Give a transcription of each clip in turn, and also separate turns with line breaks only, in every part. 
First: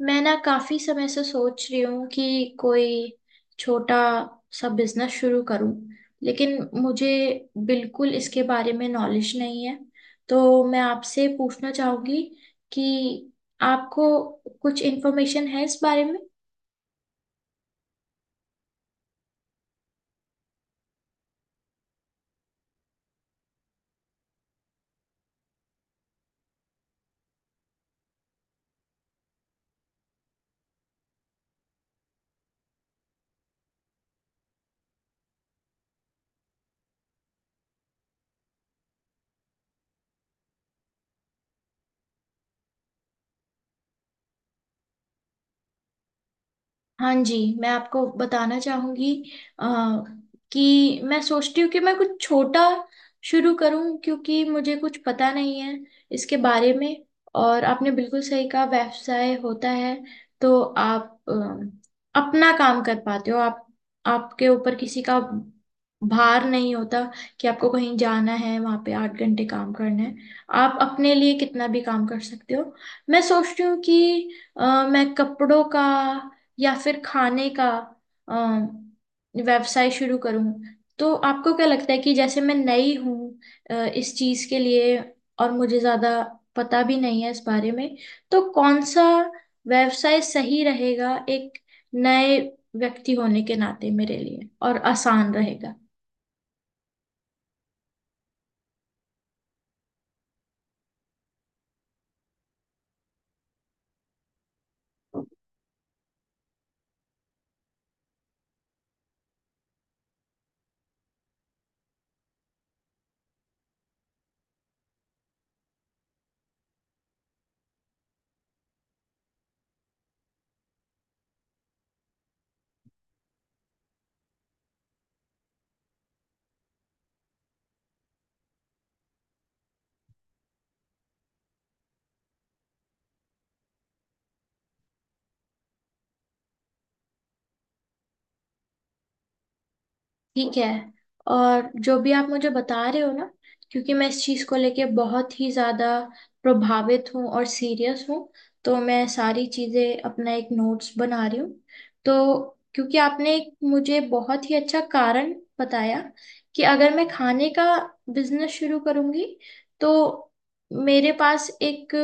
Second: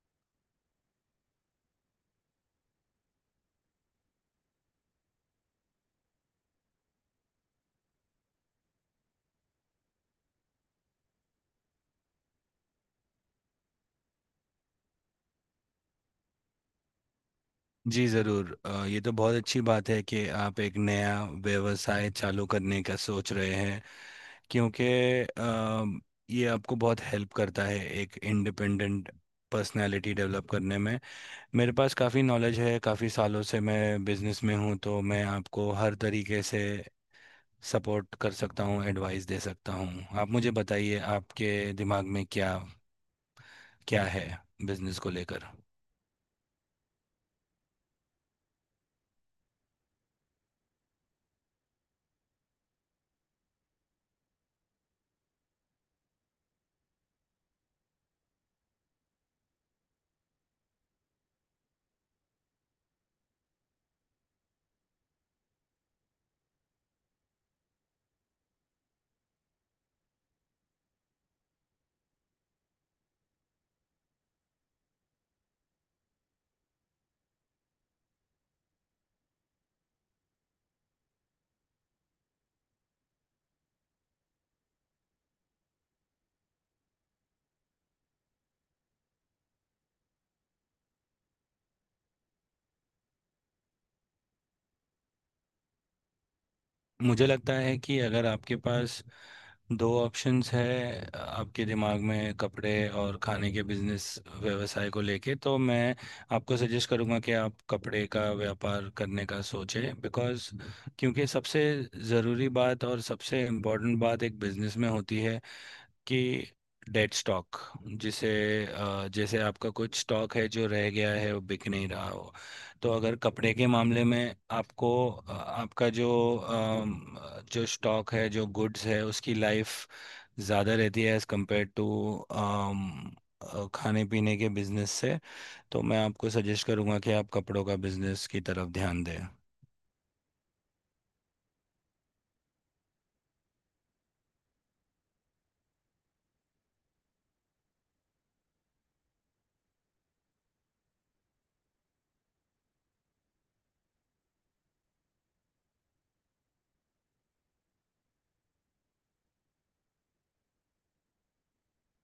मैं ना काफी समय से सोच रही हूँ कि कोई छोटा सा बिजनेस शुरू करूँ, लेकिन मुझे बिल्कुल इसके बारे में नॉलेज नहीं है। तो मैं आपसे पूछना चाहूंगी कि आपको कुछ इन्फॉर्मेशन है इस बारे में।
जी ज़रूर ये तो बहुत अच्छी बात है कि आप एक नया व्यवसाय चालू करने का सोच रहे हैं। क्योंकि अम, ये आपको बहुत हेल्प करता है एक इंडिपेंडेंट पर्सनालिटी डेवलप करने में। मेरे पास काफ़ी नॉलेज है, काफ़ी सालों से मैं बिजनेस में हूँ, तो मैं आपको हर तरीके से सपोर्ट कर सकता हूँ, एडवाइस दे सकता हूँ। आप मुझे बताइए आपके दिमाग में क्या क्या है बिजनेस को लेकर।
हाँ जी, मैं आपको बताना चाहूंगी अ, कि मैं सोचती हूँ कि मैं कुछ छोटा शुरू करूँ, क्योंकि मुझे कुछ पता नहीं है इसके बारे में। और आपने बिल्कुल सही कहा, व्यवसाय होता है तो आप अपना काम कर पाते हो। आप, आपके ऊपर किसी का भार नहीं होता कि आपको कहीं जाना है, वहां पे 8 घंटे काम करना है। आप अपने लिए कितना भी काम कर सकते हो। मैं सोचती हूँ कि अ, मैं कपड़ों का या फिर खाने का अम, व्यवसाय शुरू करूं। तो आपको क्या लगता है कि जैसे मैं नई हूं इस चीज के लिए, और मुझे ज्यादा पता भी नहीं है इस बारे में, तो कौन सा व्यवसाय सही रहेगा एक नए व्यक्ति होने के नाते मेरे लिए और आसान रहेगा।
मुझे लगता है कि अगर आपके पास दो ऑप्शंस है आपके दिमाग में, कपड़े और खाने के बिजनेस व्यवसाय को लेके, तो मैं आपको सजेस्ट करूंगा कि आप कपड़े का व्यापार करने का सोचें। बिकॉज क्योंकि सबसे ज़रूरी बात और सबसे इम्पोर्टेंट बात एक बिजनेस में होती है कि डेड स्टॉक, जिसे जैसे आपका कुछ स्टॉक है जो रह गया है, वो बिक नहीं रहा हो। तो अगर कपड़े के मामले में आपको आपका जो अम, जो स्टॉक है जो गुड्स है उसकी लाइफ ज़्यादा रहती है एज़ कम्पेयर टू खाने पीने के बिजनेस से। तो मैं आपको सजेस्ट करूंगा कि आप कपड़ों का बिजनेस की तरफ ध्यान दें।
ठीक है। और जो भी आप मुझे बता रहे हो ना, क्योंकि मैं इस चीज़ को लेके बहुत ही ज़्यादा प्रभावित हूँ और सीरियस हूँ, तो मैं सारी चीज़ें अपना एक नोट्स बना रही हूँ। तो क्योंकि आपने एक मुझे बहुत ही अच्छा कारण बताया कि अगर मैं खाने का बिजनेस शुरू करूँगी, तो मेरे पास एक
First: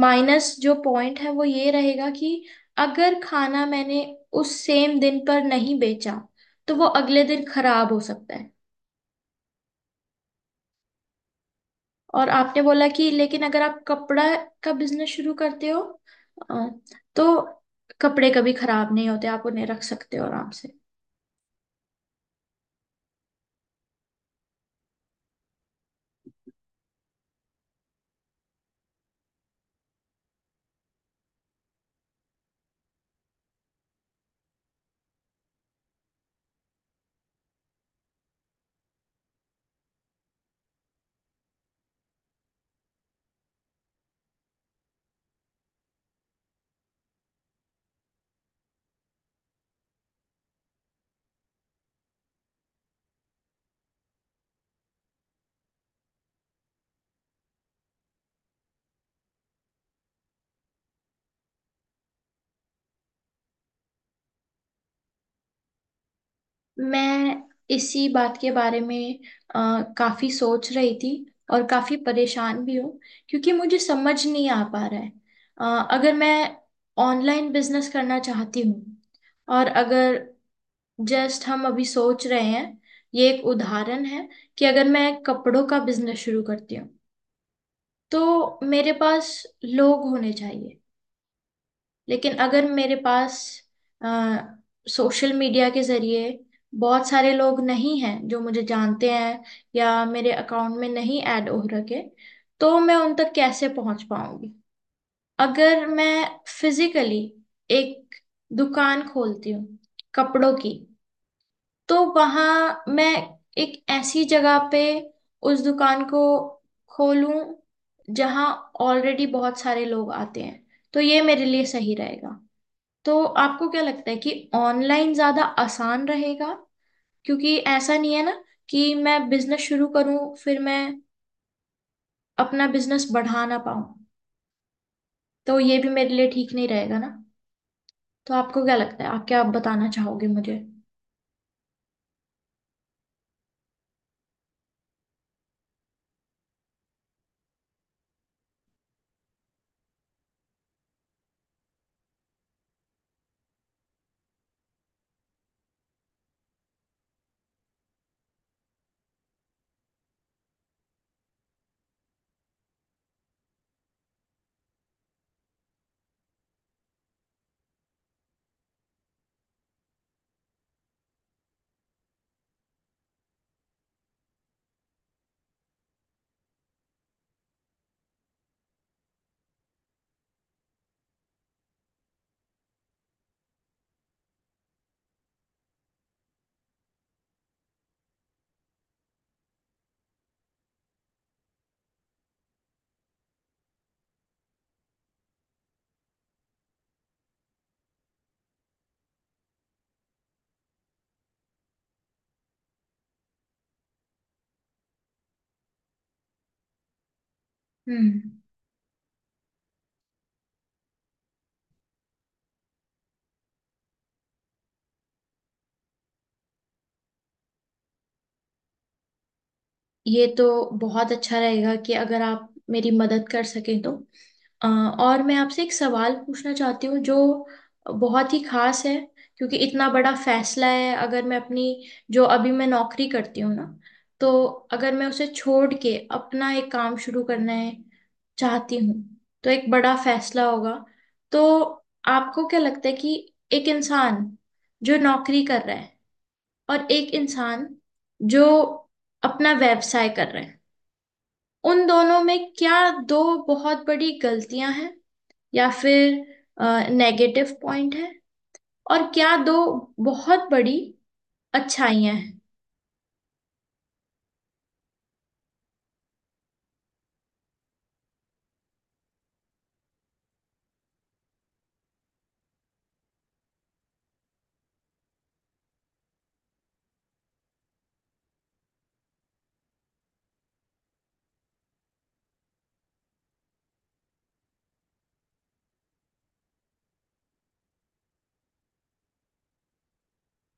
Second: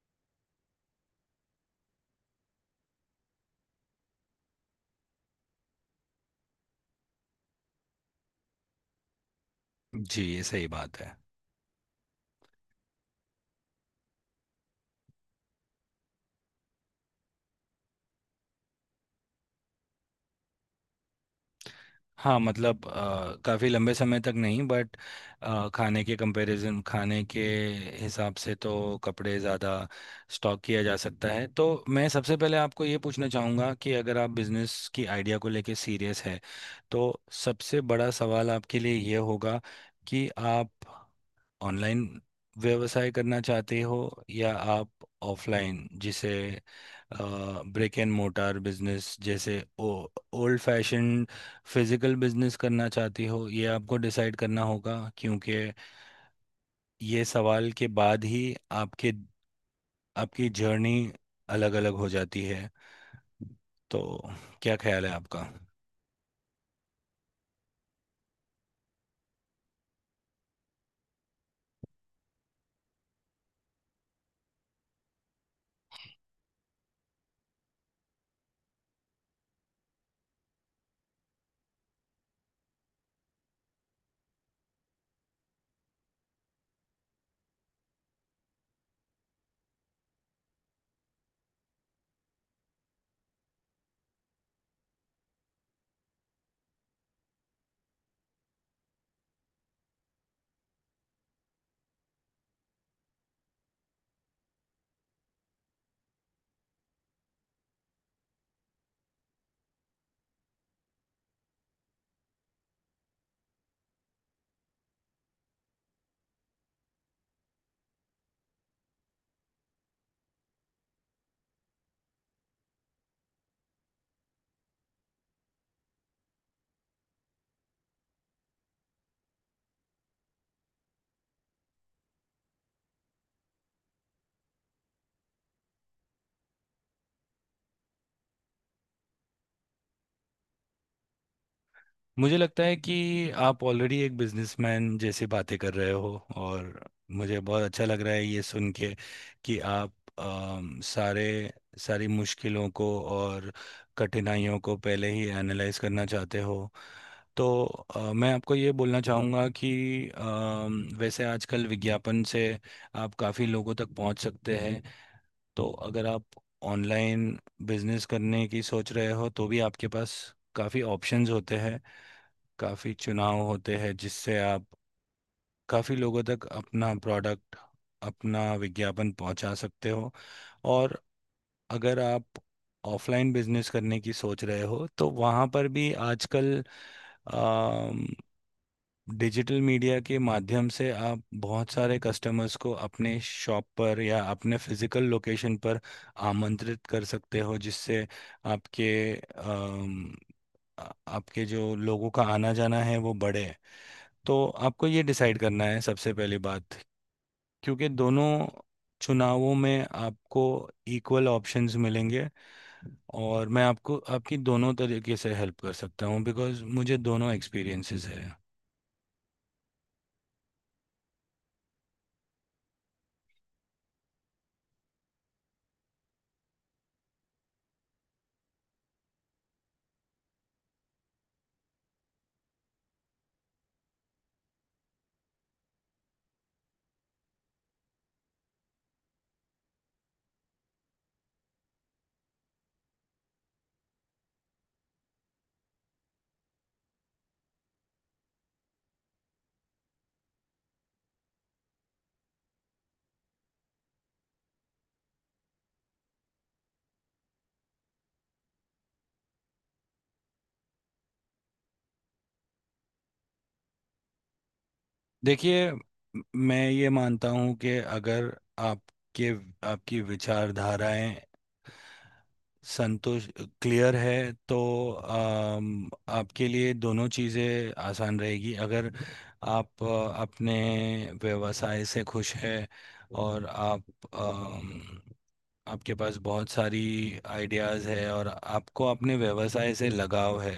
माइनस जो पॉइंट है वो ये रहेगा कि अगर खाना मैंने उस सेम दिन पर नहीं बेचा तो वो अगले दिन खराब हो सकता है।
जी, ये सही बात है।
और आपने बोला कि लेकिन अगर आप कपड़ा का बिजनेस शुरू करते हो, अ, तो कपड़े कभी खराब नहीं होते, आप उन्हें रख सकते हो आराम से।
हाँ, मतलब काफ़ी लंबे समय तक नहीं, बट खाने के कंपैरिजन, खाने के हिसाब से तो कपड़े ज़्यादा स्टॉक किया जा सकता है। तो मैं सबसे पहले आपको ये पूछना चाहूँगा कि अगर आप बिजनेस की आइडिया को लेके सीरियस है, तो सबसे बड़ा सवाल आपके लिए ये होगा कि आप ऑनलाइन व्यवसाय करना चाहते हो, या आप ऑफलाइन, जिसे ब्रिक एंड मोटार बिजनेस, जैसे ओ ओल्ड फैशन फिजिकल बिजनेस करना चाहते हो। ये आपको डिसाइड करना होगा क्योंकि ये सवाल के बाद ही आपके आपकी जर्नी अलग-अलग हो जाती है। तो क्या ख्याल है आपका?
मैं इसी बात के बारे में काफी सोच रही थी और काफी परेशान भी हूँ, क्योंकि मुझे समझ नहीं आ पा रहा है। अगर मैं ऑनलाइन बिजनेस करना चाहती हूँ, और अगर, जस्ट हम अभी सोच रहे हैं, ये एक उदाहरण है, कि अगर मैं कपड़ों का बिजनेस शुरू करती हूँ, तो मेरे पास लोग होने चाहिए। लेकिन अगर मेरे पास सोशल मीडिया के जरिए बहुत सारे लोग नहीं हैं जो मुझे जानते हैं या मेरे अकाउंट में नहीं ऐड हो रखे, तो मैं उन तक कैसे पहुंच पाऊंगी। अगर मैं फिजिकली एक दुकान खोलती हूँ कपड़ों की, तो वहां मैं एक ऐसी जगह पे उस दुकान को खोलूं जहां ऑलरेडी बहुत सारे लोग आते हैं, तो ये मेरे लिए सही रहेगा। तो आपको क्या लगता है कि ऑनलाइन ज्यादा आसान रहेगा? क्योंकि ऐसा नहीं है ना कि मैं बिजनेस शुरू करूं फिर मैं अपना बिजनेस बढ़ा ना पाऊं, तो ये भी मेरे लिए ठीक नहीं रहेगा ना। तो आपको क्या लगता है, आप क्या बताना चाहोगे मुझे?
मुझे लगता है कि आप ऑलरेडी एक बिजनेसमैन जैसे बातें कर रहे हो, और मुझे बहुत अच्छा लग रहा है ये सुन के कि आप अम, सारे सारी मुश्किलों को और कठिनाइयों को पहले ही एनालाइज करना चाहते हो। तो मैं आपको ये बोलना चाहूँगा कि वैसे आजकल विज्ञापन से आप काफ़ी लोगों तक पहुँच सकते हैं। तो अगर आप ऑनलाइन बिजनेस करने की सोच रहे हो, तो भी आपके पास काफ़ी ऑप्शंस होते हैं, काफ़ी चुनाव होते हैं, जिससे आप काफ़ी लोगों तक अपना प्रोडक्ट, अपना विज्ञापन पहुंचा सकते हो। और अगर आप ऑफलाइन बिजनेस करने की सोच रहे हो, तो वहाँ पर भी आजकल अम, डिजिटल मीडिया के माध्यम से आप बहुत सारे कस्टमर्स को अपने शॉप पर या अपने फिजिकल लोकेशन पर आमंत्रित कर सकते हो, जिससे आपके आपके जो लोगों का आना जाना है वो बढ़े। तो आपको ये डिसाइड करना है सबसे पहली बात, क्योंकि दोनों
हम्म।
चुनावों में आपको इक्वल ऑप्शंस मिलेंगे, और मैं आपको आपकी दोनों तरीके से हेल्प कर सकता हूँ बिकॉज मुझे दोनों एक्सपीरियंसेस है।
ये तो बहुत अच्छा रहेगा कि अगर आप मेरी मदद कर सकें तो। अ, और मैं आपसे एक सवाल पूछना चाहती हूँ जो बहुत ही खास है। क्योंकि इतना बड़ा फैसला है, अगर मैं अपनी जो अभी मैं नौकरी करती हूँ ना, तो अगर मैं उसे छोड़ के अपना एक काम शुरू करना है, चाहती हूँ, तो एक बड़ा फैसला होगा। तो आपको क्या लगता है कि एक इंसान जो नौकरी कर रहा है, और एक इंसान जो अपना व्यवसाय कर रहे हैं, उन दोनों में क्या दो बहुत बड़ी गलतियां हैं या फिर नेगेटिव पॉइंट है, और क्या दो बहुत बड़ी अच्छाइयां हैं?
देखिए, मैं ये मानता हूँ कि अगर आपके आपकी विचारधाराएं, संतोष क्लियर है, तो आपके लिए दोनों चीज़ें आसान रहेगी। अगर आप अपने व्यवसाय से खुश हैं और आप अम, आपके पास बहुत सारी आइडियाज़ है और आपको अपने व्यवसाय से लगाव है,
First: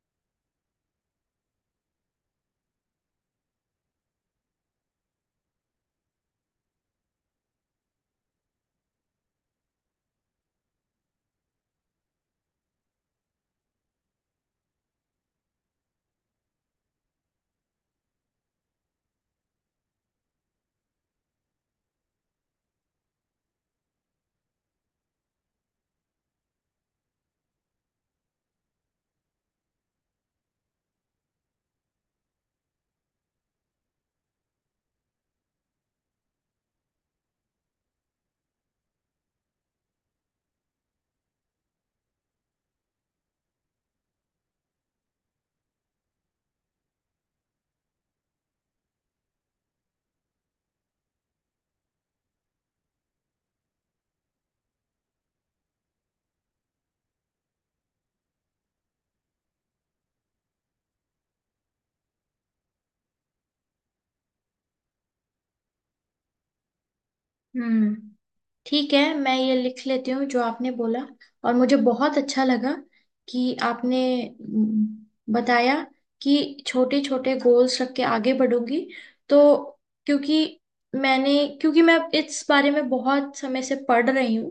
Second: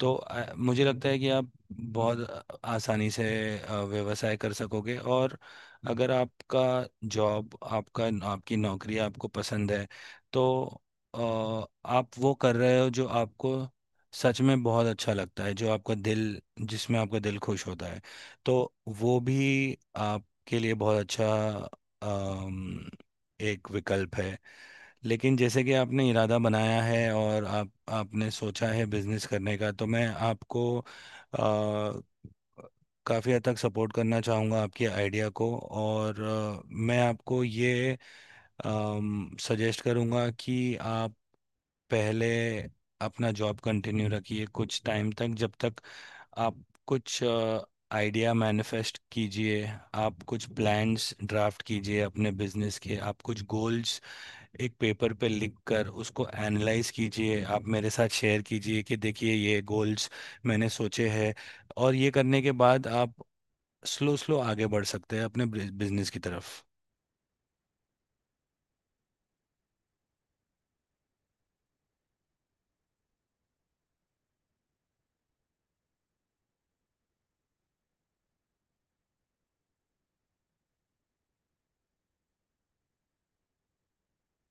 तो मुझे लगता है कि आप बहुत आसानी से व्यवसाय कर सकोगे। और अगर आपका जॉब आपका आपकी नौकरी आपको पसंद है, तो अ, आप वो कर रहे हो जो आपको सच में बहुत अच्छा लगता है, जो आपका दिल जिसमें आपका दिल खुश होता है, तो वो भी आपके लिए बहुत अच्छा अम, एक विकल्प है। लेकिन जैसे कि आपने इरादा बनाया है और आप आपने सोचा है बिजनेस करने का, तो मैं आपको काफ़ी हद तक सपोर्ट करना चाहूँगा आपके आइडिया को। और मैं आपको ये सजेस्ट करूँगा कि आप पहले अपना जॉब कंटिन्यू रखिए कुछ टाइम तक, जब तक आप कुछ आइडिया मैनिफेस्ट कीजिए। आप कुछ प्लान्स ड्राफ्ट कीजिए अपने बिजनेस के, आप कुछ गोल्स एक पेपर पे लिख कर उसको एनालाइज कीजिए, आप मेरे साथ शेयर कीजिए कि देखिए ये गोल्स मैंने सोचे हैं। और ये करने के बाद आप स्लो स्लो आगे बढ़ सकते हैं अपने बिजनेस की तरफ।
हम्म। ठीक है, मैं ये लिख लेती हूँ जो आपने बोला। और मुझे बहुत अच्छा लगा कि आपने, बताया कि छोटे छोटे गोल्स रख के आगे बढ़ूंगी। तो क्योंकि मैंने क्योंकि मैं इस बारे में बहुत समय से पढ़ रही हूँ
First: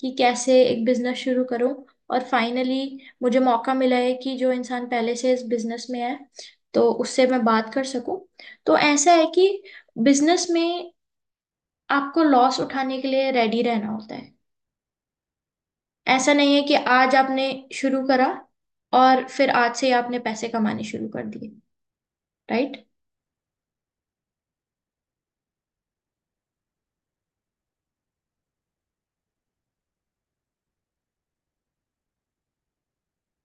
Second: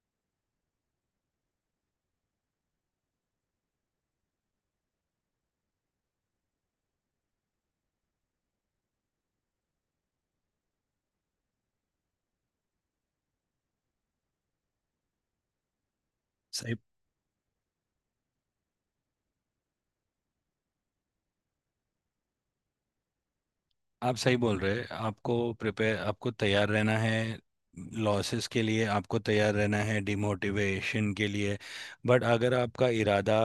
कि कैसे एक बिजनेस शुरू करूँ, और फाइनली मुझे मौका मिला है कि जो इंसान पहले से इस बिजनेस में है तो उससे मैं बात कर सकूं। तो ऐसा है कि बिजनेस में आपको लॉस उठाने के लिए रेडी रहना होता है। ऐसा नहीं है कि
सही।
आज आपने शुरू करा और फिर आज से ही आपने पैसे कमाने शुरू कर दिए, राइट?
आप सही बोल रहे हैं, आपको प्रिपेयर, आपको तैयार रहना है लॉसेस के लिए, आपको तैयार रहना है डिमोटिवेशन के लिए। बट अगर आपका इरादा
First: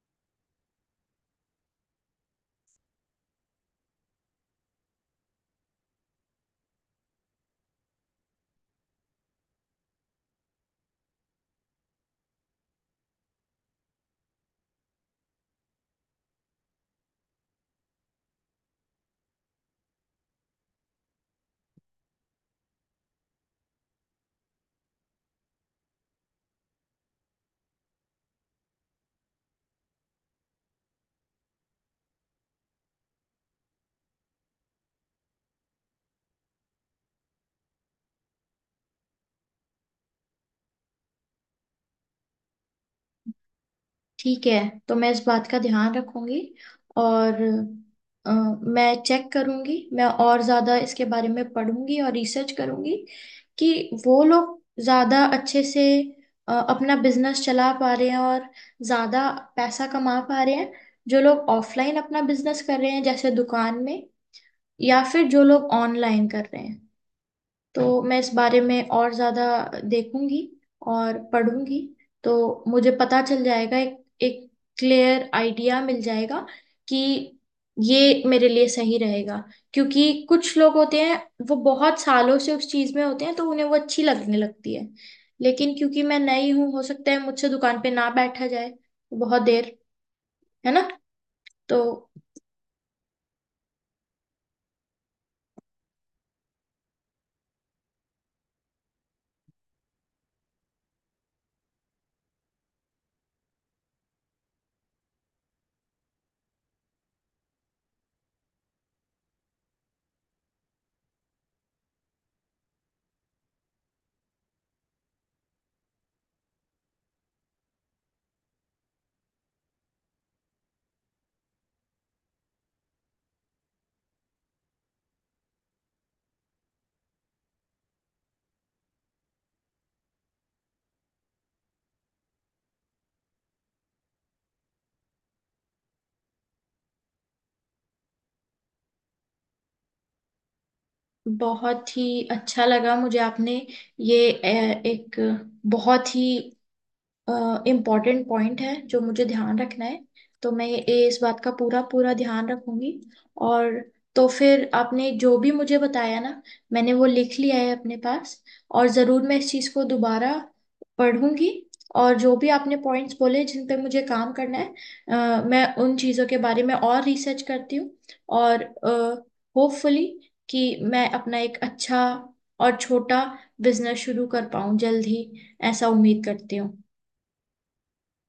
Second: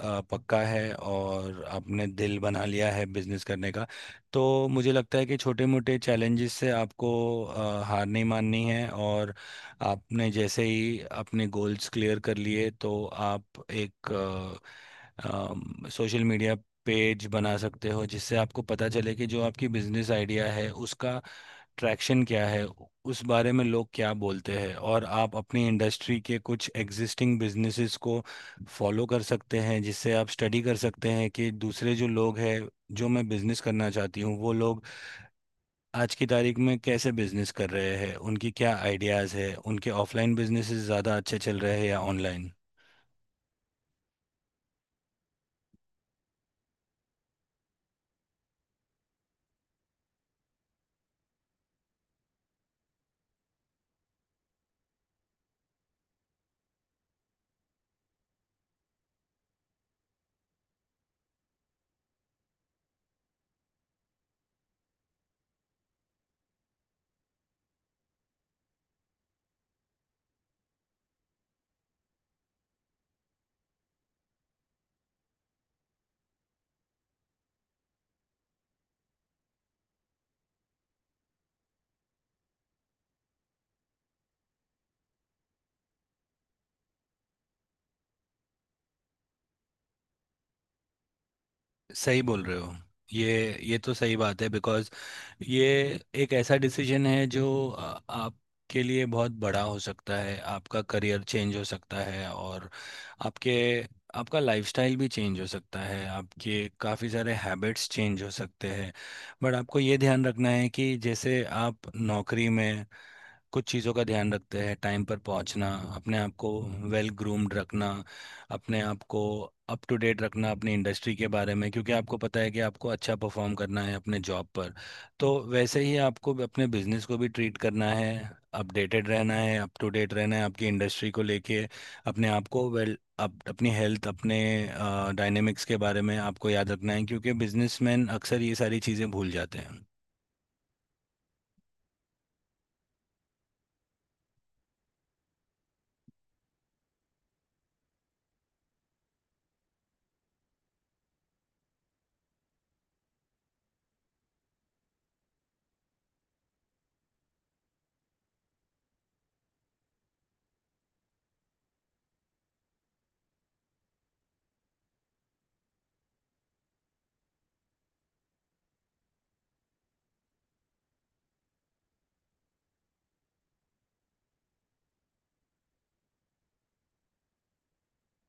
पक्का है और आपने दिल बना लिया है बिजनेस करने का, तो मुझे लगता है कि छोटे मोटे चैलेंजेस से आपको हार नहीं माननी है। और आपने जैसे ही अपने गोल्स क्लियर कर लिए, तो आप एक सोशल मीडिया पेज बना सकते हो, जिससे आपको पता चले कि जो आपकी बिजनेस आइडिया है उसका ट्रैक्शन क्या है, उस बारे में लोग क्या बोलते हैं। और आप अपनी इंडस्ट्री के कुछ एग्जिस्टिंग बिजनेसेस को फॉलो कर सकते हैं, जिससे आप स्टडी कर सकते हैं कि दूसरे जो लोग हैं, जो मैं बिजनेस करना चाहती हूँ वो लोग आज की तारीख में कैसे बिजनेस कर रहे हैं, उनकी क्या आइडियाज़ है, उनके ऑफलाइन बिजनेसेस ज़्यादा अच्छे चल रहे हैं या ऑनलाइन।
ठीक है, तो मैं इस बात का ध्यान रखूंगी। और अ, मैं चेक करूंगी, मैं और ज़्यादा इसके बारे में पढ़ूंगी और रिसर्च करूंगी कि वो लोग ज़्यादा अच्छे से अपना बिजनेस चला पा रहे हैं और ज़्यादा पैसा कमा पा रहे हैं, जो लोग ऑफलाइन अपना बिजनेस कर रहे हैं जैसे दुकान में, या फिर जो लोग ऑनलाइन कर रहे हैं। तो मैं इस बारे में और ज्यादा देखूंगी और पढ़ूंगी, तो मुझे पता चल जाएगा, एक एक क्लियर आइडिया मिल जाएगा कि ये मेरे लिए सही रहेगा। क्योंकि कुछ लोग होते हैं वो बहुत सालों से उस चीज में होते हैं तो उन्हें वो अच्छी लगने लगती है, लेकिन क्योंकि मैं नई हूँ हो सकता है मुझसे दुकान पे ना बैठा जाए बहुत देर, है ना? तो
सही बोल रहे हो, ये तो सही बात है। बिकॉज ये एक ऐसा डिसीजन है जो आपके लिए बहुत बड़ा हो सकता है, आपका करियर चेंज हो सकता है, और आपके आपका लाइफस्टाइल भी चेंज हो सकता है, आपके काफ़ी सारे हैबिट्स चेंज हो सकते हैं। बट आपको ये ध्यान रखना है कि जैसे आप नौकरी में कुछ चीज़ों का ध्यान रखते हैं, टाइम पर पहुंचना, अपने आप को वेल ग्रूम्ड रखना, अपने आप को अप टू डेट रखना अपनी इंडस्ट्री के बारे में, क्योंकि आपको पता है कि आपको अच्छा परफॉर्म करना है अपने जॉब पर, तो वैसे ही आपको भी अपने बिजनेस को भी ट्रीट करना है। अपडेटेड रहना है, अप टू डेट रहना है आपकी इंडस्ट्री को लेके, अपने आप को वेल अप, अपनी हेल्थ, अपने डायनेमिक्स के बारे में आपको याद रखना है, क्योंकि बिजनेसमैन अक्सर ये सारी चीज़ें भूल जाते हैं।
बहुत ही अच्छा लगा मुझे, आपने ये एक बहुत ही इम्पोर्टेंट पॉइंट है जो मुझे ध्यान रखना है। तो मैं ये इस बात का पूरा पूरा ध्यान रखूंगी। और तो फिर आपने जो भी मुझे बताया ना, मैंने वो लिख लिया है अपने पास। और ज़रूर मैं इस चीज़ को दोबारा पढ़ूंगी, और जो भी आपने पॉइंट्स बोले जिन पे मुझे काम करना है, मैं उन चीज़ों के बारे में और रिसर्च करती हूँ। और होपफुली कि मैं अपना एक अच्छा और छोटा बिजनेस शुरू कर पाऊँ जल्द ही, ऐसा उम्मीद करती हूँ।